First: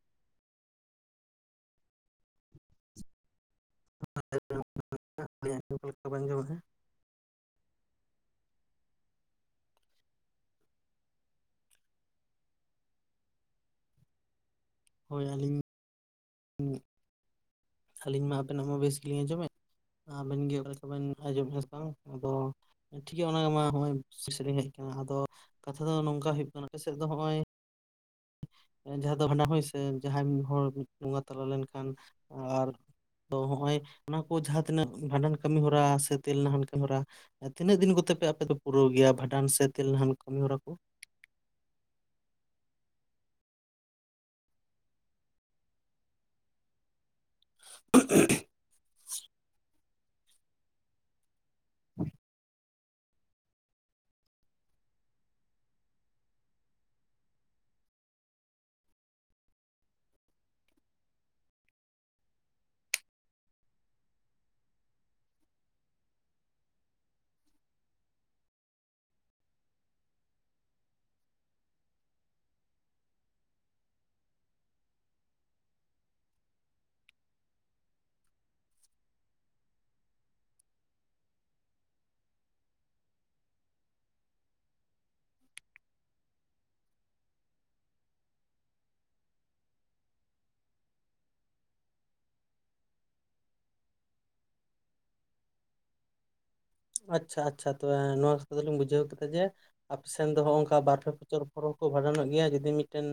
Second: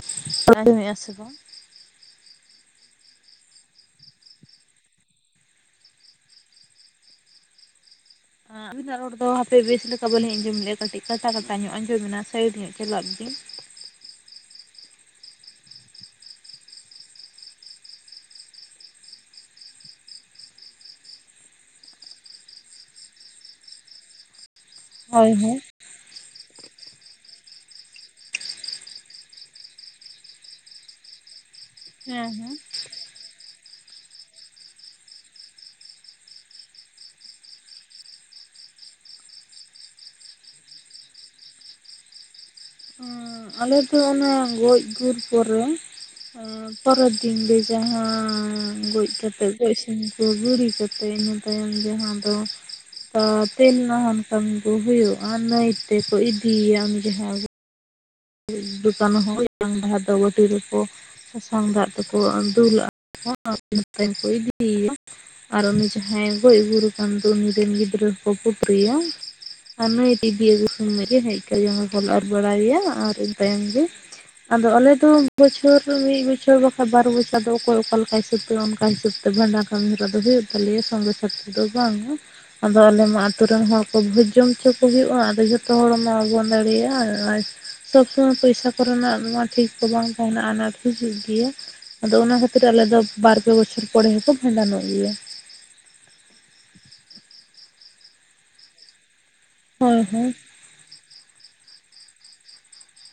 [unintelligible] ᱥᱮ ᱵᱟᱝ᱾ [inaudible] [unintelligible] ᱱᱤᱛᱚᱜ ᱵᱤᱱ ᱟᱸᱡᱚᱢ ᱮᱜᱼᱟ? ᱟᱹᱵᱤᱱᱟᱜ ᱨᱚᱲ ᱫᱚ ᱦᱟᱯᱮ ᱵᱮᱥ ᱞᱮᱠᱟ ᱵᱟᱹᱞᱤᱧ ᱟᱸᱡᱚᱢ ᱞᱮᱼᱟ ᱠᱟᱹᱴᱤᱡ ᱠᱟᱴᱟ ᱠᱟᱴᱟ ᱧᱚᱜ ᱟᱸᱡᱚᱢᱱᱟ, ᱥᱟᱭᱤᱰ ᱧᱚᱜ ᱪᱟᱞᱟᱜ ᱵᱤᱱ᱾ ᱦᱳᱭ ᱟᱹᱞᱤᱧ ᱦᱩᱸ, ᱟᱹᱞᱤᱧ ᱢᱟ ᱟᱵᱮᱱᱟᱜ ᱢᱟ ᱵᱮᱥ ᱜᱮᱞᱤᱧ ᱟᱸᱡᱚᱢᱮᱫ᱾ ᱟᱵᱮᱱ ᱜᱮ ᱚᱠᱟ ᱞᱮᱠᱟ ᱵᱮᱱ ᱟᱸᱡᱚᱢᱮᱫᱼᱟ ᱥᱮ ᱵᱟᱝ, ᱟᱫᱚ ᱴᱷᱤᱠ ᱜᱮᱭᱟ ᱚᱱᱟᱜᱮ‌ ᱢᱟ ᱦᱚᱸᱜᱼᱚᱭ ᱥᱟᱭᱤᱱᱥ ᱥᱮᱡ ᱞᱤᱧ ᱦᱮᱡ ᱟᱫᱚ ᱦᱳᱭ ᱦᱳᱭ᱾ ᱠᱟᱛᱷᱟ ᱫᱚ ᱱᱚᱝᱠᱟ ᱦᱩᱭᱩᱜ ᱠᱟᱱᱟ, ᱟᱯᱮ ᱥᱮᱫ ᱫᱚ ᱱᱚᱜᱼᱚᱭ ᱡᱟᱦᱟᱸ ᱫᱚ ᱵᱷᱟᱰᱟᱱ ᱦᱚᱭ ᱥᱮ ᱡᱟᱦᱟᱸᱭ ᱢᱤᱫ ᱦᱚᱲ ᱵᱚᱸᱜᱟ ᱛᱟᱞᱟ ᱞᱮᱱᱠᱷᱟᱱ, ᱦᱮᱸ ᱦᱮᱸ ᱟᱨ ᱛᱚ ᱱᱚᱜᱼᱚᱭ ᱚᱱᱟ ᱠᱚ ᱡᱟᱦᱟᱸ ᱛᱤᱱᱟᱹᱜ ᱵᱷᱟᱰᱟᱱ ᱠᱟᱹᱢᱤᱦᱚᱨᱟ, ᱥᱮ ᱛᱮᱞ ᱱᱟᱦᱟᱱ ᱠᱟᱹᱢᱤ ᱦᱚᱨᱟ᱾ ᱮᱸ, ᱛᱤᱱᱟᱹᱜ ᱫᱤᱱ ᱠᱚᱛᱮ ᱯᱮ ᱟᱯᱮ ᱫᱚ ᱯᱩᱨᱟᱹᱣ ᱜᱮᱭᱟ ᱵᱷᱟᱰᱟᱱ ᱥᱮ ᱛᱮᱞ ᱱᱟᱦᱮᱱ ᱠᱟᱹᱢᱤ ᱦᱚᱨᱟ ᱠᱚ? ᱟᱞᱮ ᱫᱚ ᱚᱱᱟ ᱜᱚᱡ-ᱜᱩᱨ ᱯᱚᱨᱮ ᱯᱚᱨᱮᱨ ᱫᱤᱱ ᱨᱮ ᱡᱟᱦᱟᱸ ᱜᱚᱡ ᱠᱟᱛᱮ ᱜᱚᱡ ᱥᱤᱢ ᱠᱚ ᱜᱩᱨᱤ ᱠᱟᱛᱮ, ᱤᱱᱟᱹ ᱛᱟᱭᱚᱢ ᱡᱟᱦᱟᱸ ᱫᱚ ᱛᱮᱞ ᱱᱟᱹᱦᱟᱱ ᱠᱟᱹᱢᱤ ᱠᱚ ᱦᱩᱭᱩᱜᱼᱟ, ᱱᱟᱹᱭ ᱛᱮᱠᱚ ᱤᱫᱤᱭᱮᱭᱟ ᱩᱱ ᱡᱟᱦᱟᱸ ᱫᱚ ᱠᱷᱟᱱ ᱦᱚᱸᱭ ᱡᱟᱝ ᱵᱟᱦᱟ ᱫᱚ ᱵᱟᱹᱴᱤ ᱨᱮᱠᱚ᱾ ᱥᱟᱥᱟᱝ ᱫᱟᱜ ᱛᱮᱠᱚ ᱫᱩᱞᱼᱟ, [unintelligible] ᱤᱱᱟᱹ ᱛᱟᱭᱚᱢ ᱮ ᱠᱚ ᱤᱫᱤᱭᱮᱭᱟ᱾ ᱟᱨ ᱩᱱᱤ ᱡᱟᱦᱟᱸᱭ ᱜᱚᱡ ᱜᱩᱨ ᱠᱟᱱ ᱫᱚ ᱩᱱᱤ ᱨᱮᱱ ᱜᱤᱫᱽᱨᱟᱹ ᱫᱚᱠᱚ ᱯᱩᱴᱩᱨᱤᱭᱟ᱾ ᱟᱨ ᱱᱩᱭ ᱤᱫᱤ ᱟᱹᱜᱩ ᱥᱚᱢᱚᱭ ᱜᱮ ᱦᱮᱡ ᱠᱟᱛᱮ ᱡᱚᱝ [unintelligible] ᱵᱚᱞ [unintelligible] ᱚᱨ ᱵᱟᱲᱟᱭᱮᱭᱟ ᱟᱨ ᱤᱱᱟᱹ ᱛᱟᱭᱚᱢ ᱜᱮ᱾ ᱟᱫᱚ ᱟᱞᱮ ᱫᱚ ᱵᱚᱪᱷᱚᱨ ᱢᱤᱫ ᱵᱚᱪᱷᱚᱨ ᱵᱟᱠᱷᱟᱱ ᱵᱟᱨ ᱵᱚᱪᱷᱚᱨ ᱫᱚ ᱚᱠᱚᱭ ᱚᱠᱟ ᱞᱮᱠᱟᱭ - ᱥᱟᱹᱛᱚᱜ-ᱟ, ᱚᱱᱠᱟ ᱦᱤᱥᱟᱹᱵ ᱛᱮ ᱵᱷᱟᱸᱰᱟᱱ ᱠᱟᱹᱢᱤᱦᱚᱨᱟ ᱫᱚ ᱦᱩᱭᱩᱜ ᱛᱟᱞᱮᱭᱟ ᱥᱚᱝᱜᱮ ᱥᱟᱛᱚ ᱫᱚ ᱵᱟᱝᱼᱟ᱾ ᱟᱫᱚ ᱟᱞᱮ ᱢᱟ ᱟᱛᱩ ᱨᱮᱱ ᱦᱚᱲ ᱠᱚ ᱵᱷᱚᱡᱽ ᱡᱚᱢ ᱦᱚᱪᱚ ᱠᱚ ᱦᱩᱭᱩᱜᱼᱟ, ᱟᱫᱚ ᱡᱚᱛᱚ ᱦᱚᱲ ᱢᱟ ᱵᱟᱵᱚᱱ ᱫᱟᱲᱮᱭᱟᱜᱼᱟ᱾ [unintelligible] [unintelligible] ᱯᱚᱭᱥᱟ ᱠᱚᱨᱮᱱᱟᱜ ᱢᱟ ᱴᱷᱤᱠ ᱠᱚ ᱵᱟᱝ ᱛᱟᱦᱮᱸᱱᱟ ᱟᱱᱟᱴ ᱦᱤᱡᱩᱜ ᱜᱮᱭᱟ, ᱟᱫᱚ ᱚᱱᱟ ᱠᱷᱟᱹᱛᱤᱨ ᱟᱞᱮ ᱫᱚ ᱵᱟᱨ ᱯᱮ ᱵᱚᱪᱷᱚᱨ ᱯᱚᱨᱮ ᱦᱚᱸᱠᱚ ᱵᱷᱟᱸᱰᱟᱱᱚᱜ ᱜᱮᱭᱟ᱾ ᱟᱪᱪᱷᱟ ᱟᱪᱪᱷᱟ ᱛᱚᱵᱮ ᱱᱚᱣᱟ ᱠᱟᱛᱷᱟ ᱫᱚᱞᱤᱧ ᱵᱩᱡᱷᱟᱹᱣ ᱠᱮᱫᱟ ᱡᱮ ᱦᱳᱭ ᱟᱯᱮ ᱥᱮᱱ ᱦᱳᱭ ᱫᱚ ᱦᱚᱜ ᱚᱱᱠᱟ ᱵᱟᱨ ᱯᱮ ᱵᱚᱪᱷᱚᱨ ᱯᱚᱨᱮ ᱦᱚᱸᱠᱚ ᱵᱷᱟᱸᱰᱟᱱᱚᱜ ᱜᱮᱭᱟ᱾ ᱡᱩᱫᱤ ᱢᱤᱫᱴᱮᱱ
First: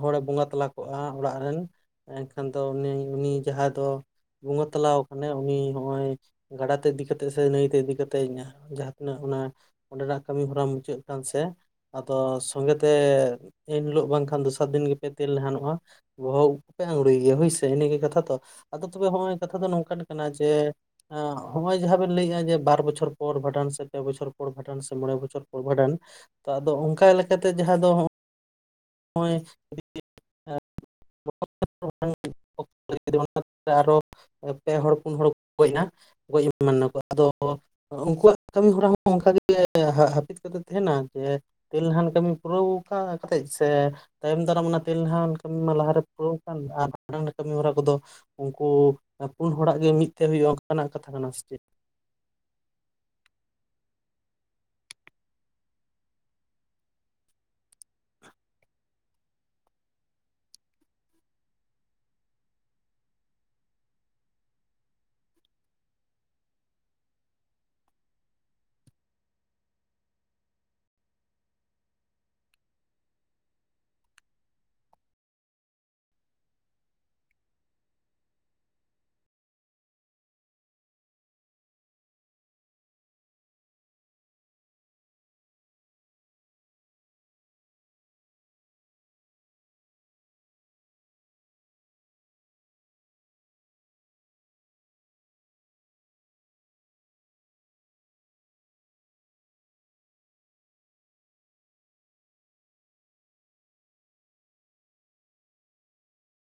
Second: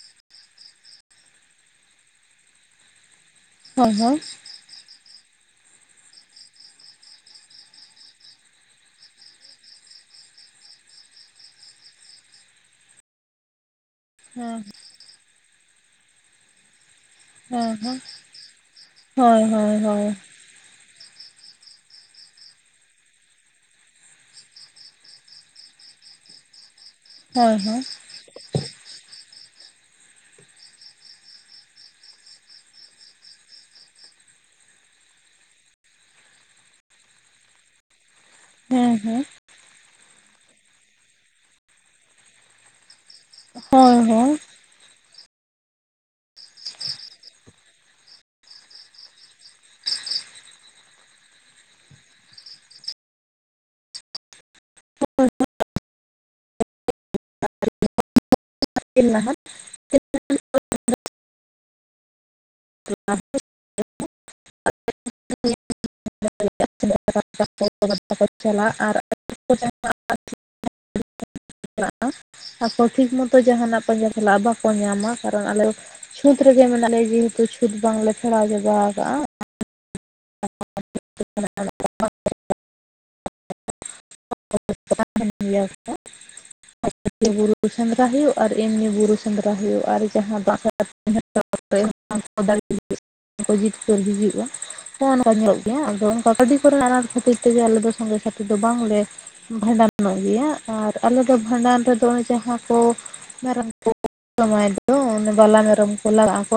ᱦᱚᱲᱮ ᱵᱚᱸᱜᱟ ᱛᱟᱞᱟ ᱠᱚᱜᱼᱟ ᱚᱲᱟᱜ ᱨᱮᱱ ᱮᱱᱠᱷᱟᱱ ᱫᱚ ᱩᱱᱤ ᱩᱤᱱ ᱡᱟᱦᱟᱸᱭ ᱫᱚ ᱦᱳᱭ ᱦᱳᱭ ᱵᱚᱸᱜᱟ ᱛᱟᱞᱟ ᱟᱠᱟᱱᱟᱭ ᱩᱱᱤ ᱦᱚᱜ-ᱚᱭ ᱜᱟᱰᱟ ᱛᱮ ᱤᱫᱤ ᱠᱟᱛᱮᱫ ᱥᱮ ᱱᱟᱹᱭᱛᱮ ᱤᱫᱤ ᱠᱟᱛᱮᱫ ᱡᱟᱦᱟᱸ ᱛᱤᱱᱟᱹᱜ ᱚᱱᱟ ᱚᱸᱰᱮᱱᱟᱜ ᱠᱟᱹᱢᱤᱦᱚᱨᱟ ᱢᱩᱪᱟᱹᱫᱽ ᱠᱟᱱ ᱥᱮ ᱟᱫᱚ ᱥᱚᱝᱜᱮ ᱛᱮ ᱮᱱᱦᱤᱞᱳᱜ ᱵᱟᱝᱠᱷᱟᱱ ᱦᱮᱸ ᱫᱚᱥᱟᱨ ᱫᱤᱱ ᱜᱮᱯᱮ ᱛᱮᱞ ᱱᱟᱦᱟᱱᱚᱜᱼᱟ᱾ ᱵᱚᱦᱚᱜ ᱩᱯ ᱯᱮ ᱟᱝᱲᱩᱭᱮᱭᱟ ᱦᱳᱭᱥᱮ ᱦᱮᱸ ᱤᱱᱟᱹᱜᱮ ᱦᱮᱸ ᱠᱟᱛᱷᱟ ‌ᱛᱚ, ᱟᱫᱚ ᱛᱚᱵᱮ ᱦᱚᱸᱜ-ᱚᱭ ᱦᱳᱭ ᱠᱟᱛᱷᱟ ᱫᱚ ᱦᱳᱭ ᱱᱚᱝᱠᱟᱱ ᱦᱳᱭ ᱠᱟᱱᱟ ᱡᱮ‌‌ ᱦᱚᱭ-ᱚᱭ [unintelligible] ᱡᱟᱦᱟᱸ ᱵᱮᱱ ᱞᱟᱹᱭᱼᱟ ᱡᱮ ᱵᱟᱨ ᱵᱚᱪᱷᱚᱨ ᱯᱚᱨ ᱵᱷᱟᱸᱰᱟᱱ ᱥᱮ ᱯᱮ ᱵᱚᱪᱷᱚᱨ ᱯᱚᱨ ᱵᱷᱟᱸᱰᱟᱱ ᱥᱮ ᱢᱚᱬᱮ ᱵᱚᱪᱷᱚᱨ ᱯᱚᱨ ᱵᱷᱟᱸᱰᱟᱱ᱾ ᱟᱫᱚ ᱚᱱᱠᱟ ᱞᱮᱠᱟᱛᱮ ᱦᱳᱭ ᱡᱟᱦᱟᱸ ᱦᱳᱭ ᱫᱚ‌ ᱦᱚᱭ-ᱚᱭ [inaudible] [unintelligible] ᱟᱨ ᱦᱚ ᱯᱮ ᱦᱚᱲ, ᱯᱩᱱ ᱦᱚᱲ ᱠᱚ ᱜᱚᱡ ᱮᱱᱟ᱿ ᱜᱚᱡ ᱮᱢᱟᱱ-ᱱᱟᱠᱚ ᱟᱫᱚ ᱩᱱᱠᱩᱣᱟᱜ ᱠᱟᱹᱢᱤ ᱦᱚᱨᱟ ᱦᱮᱸ ᱦᱚᱸ ᱦᱮᱸ ᱚᱱᱠᱟᱜ ᱜᱮ ᱦᱟᱹᱯᱤᱫ ᱠᱟᱛᱮ ᱛᱟᱦᱮᱱᱟ ᱡᱮ ᱛᱮᱞᱱᱟᱦᱟᱱ ᱠᱟᱹᱢᱤ ᱯᱩᱨᱟᱹᱣ ᱚᱱᱠᱟ ᱠᱟᱛᱮᱜ ᱥᱮ ᱦᱳᱭ ᱦᱳᱭ ᱛᱟᱭᱚᱢ ᱫᱟᱨᱟᱢ ᱚᱱᱟ ᱛᱮᱞᱱᱟᱦᱟᱱ ᱠᱟᱹᱢᱤ ᱢᱟ ᱞᱟ ᱯᱩᱨᱟᱹᱣ ᱟᱠᱟᱱ᱾ ᱟᱨ ᱦᱟᱱᱟ-ᱱᱟᱣᱭᱟ ᱠᱟᱹᱢᱤ ᱦᱚᱨᱟ ᱠᱚᱫᱚ ᱩᱱᱠᱩ ᱯᱩᱱ ᱦᱚᱲᱟᱜ ᱜᱮ ᱢᱤᱫᱛᱮ ᱦᱩᱭᱩᱜᱼᱟ ᱚᱱᱠᱟᱱᱟᱜ ᱠᱟᱛᱷᱟ ᱠᱟᱱᱟ ᱥᱮ ᱪᱮᱫ? [unintelligible] [unintelligible] ᱱᱟᱦᱟᱜ [unintelligible] [unintelligible] [inaudible] [unintelligible] [unintelligible] ᱠᱚ ᱪᱟᱞᱟᱜ ᱟᱨ [unintelligible] [inaudible] ᱪᱟᱞᱟᱜ ᱟᱠᱚ ᱴᱷᱤᱠ ᱢᱚᱛᱚ ᱡᱟᱦᱟᱱᱟᱜ ᱯᱟᱸᱡᱟ ᱪᱟᱞᱟᱜᱼᱟ ᱵᱟᱠᱚ ᱧᱟᱢᱟ᱾ ᱠᱟᱨᱚᱱ ᱟᱞᱮ ᱪᱷᱩᱸᱛ ᱨᱮᱜᱮ ᱢᱮᱱᱟᱜ ᱞᱮᱭᱟ ᱡᱮᱦᱮᱛᱩ ᱪᱷᱩᱸᱛ ᱵᱟᱝᱞᱮ ᱯᱷᱮᱨᱟᱣ ᱪᱟᱵᱟ ᱟᱠᱟᱜᱼᱟ᱾ [unintelligible] [unintelligible] ᱜᱮᱭᱟ [unintelligible] [unintelligible] ᱤᱭᱟᱹ [unintelligible] ᱵᱩᱨᱩ ᱥᱮᱸᱫᱽᱨᱟ ᱦᱩᱭᱩᱜ, ᱟᱨ ᱮᱢᱱᱤ ᱵᱩᱨᱩ ᱥᱮᱸᱫᱽᱨᱟ ᱦᱩᱭᱩᱜ᱾ ᱟᱨ ᱡᱟᱦᱟᱸ ᱵᱟᱨᱟ [unintelligible] [unintelligible] [unintelligible] ᱡᱤᱛᱠᱟᱹᱨ ᱦᱤᱡᱩᱜᱼᱟ, ᱱᱚ ᱱᱚᱝᱠᱟ ᱧᱚᱜ ᱜᱮᱭᱟ ᱟᱫᱚ ᱚᱱᱠᱟ ᱠᱟᱹᱣᱰᱤ ᱠᱚᱨᱮᱱᱟᱜ ᱟᱱᱟᱴ ᱠᱷᱟᱹᱛᱤᱨ ᱛᱮᱜᱮ ᱟᱞᱮ ᱫᱚ ᱥᱚᱸᱜᱮ ᱥᱟᱛᱷᱤ ᱫᱚ ᱵᱟᱝ ᱞᱮ ᱵᱷᱟᱸᱰᱟᱱᱚᱜ ᱜᱮᱭᱟ᱾ ᱟᱨ ᱟᱞᱮᱫ ᱫᱚ ᱵᱷᱟᱸᱰᱟᱱ ᱨᱮᱫᱚ ᱡᱟᱦᱟᱸ ᱠᱚ ᱢᱮᱨᱚᱢ ᱠᱚ ᱥᱚᱢᱟᱭ ᱫᱚ ᱚᱱᱮ ᱵᱟᱞᱟ ᱢᱮᱨᱚᱢ ᱠᱚ ᱞᱟᱜᱟᱜ ᱟᱠᱚ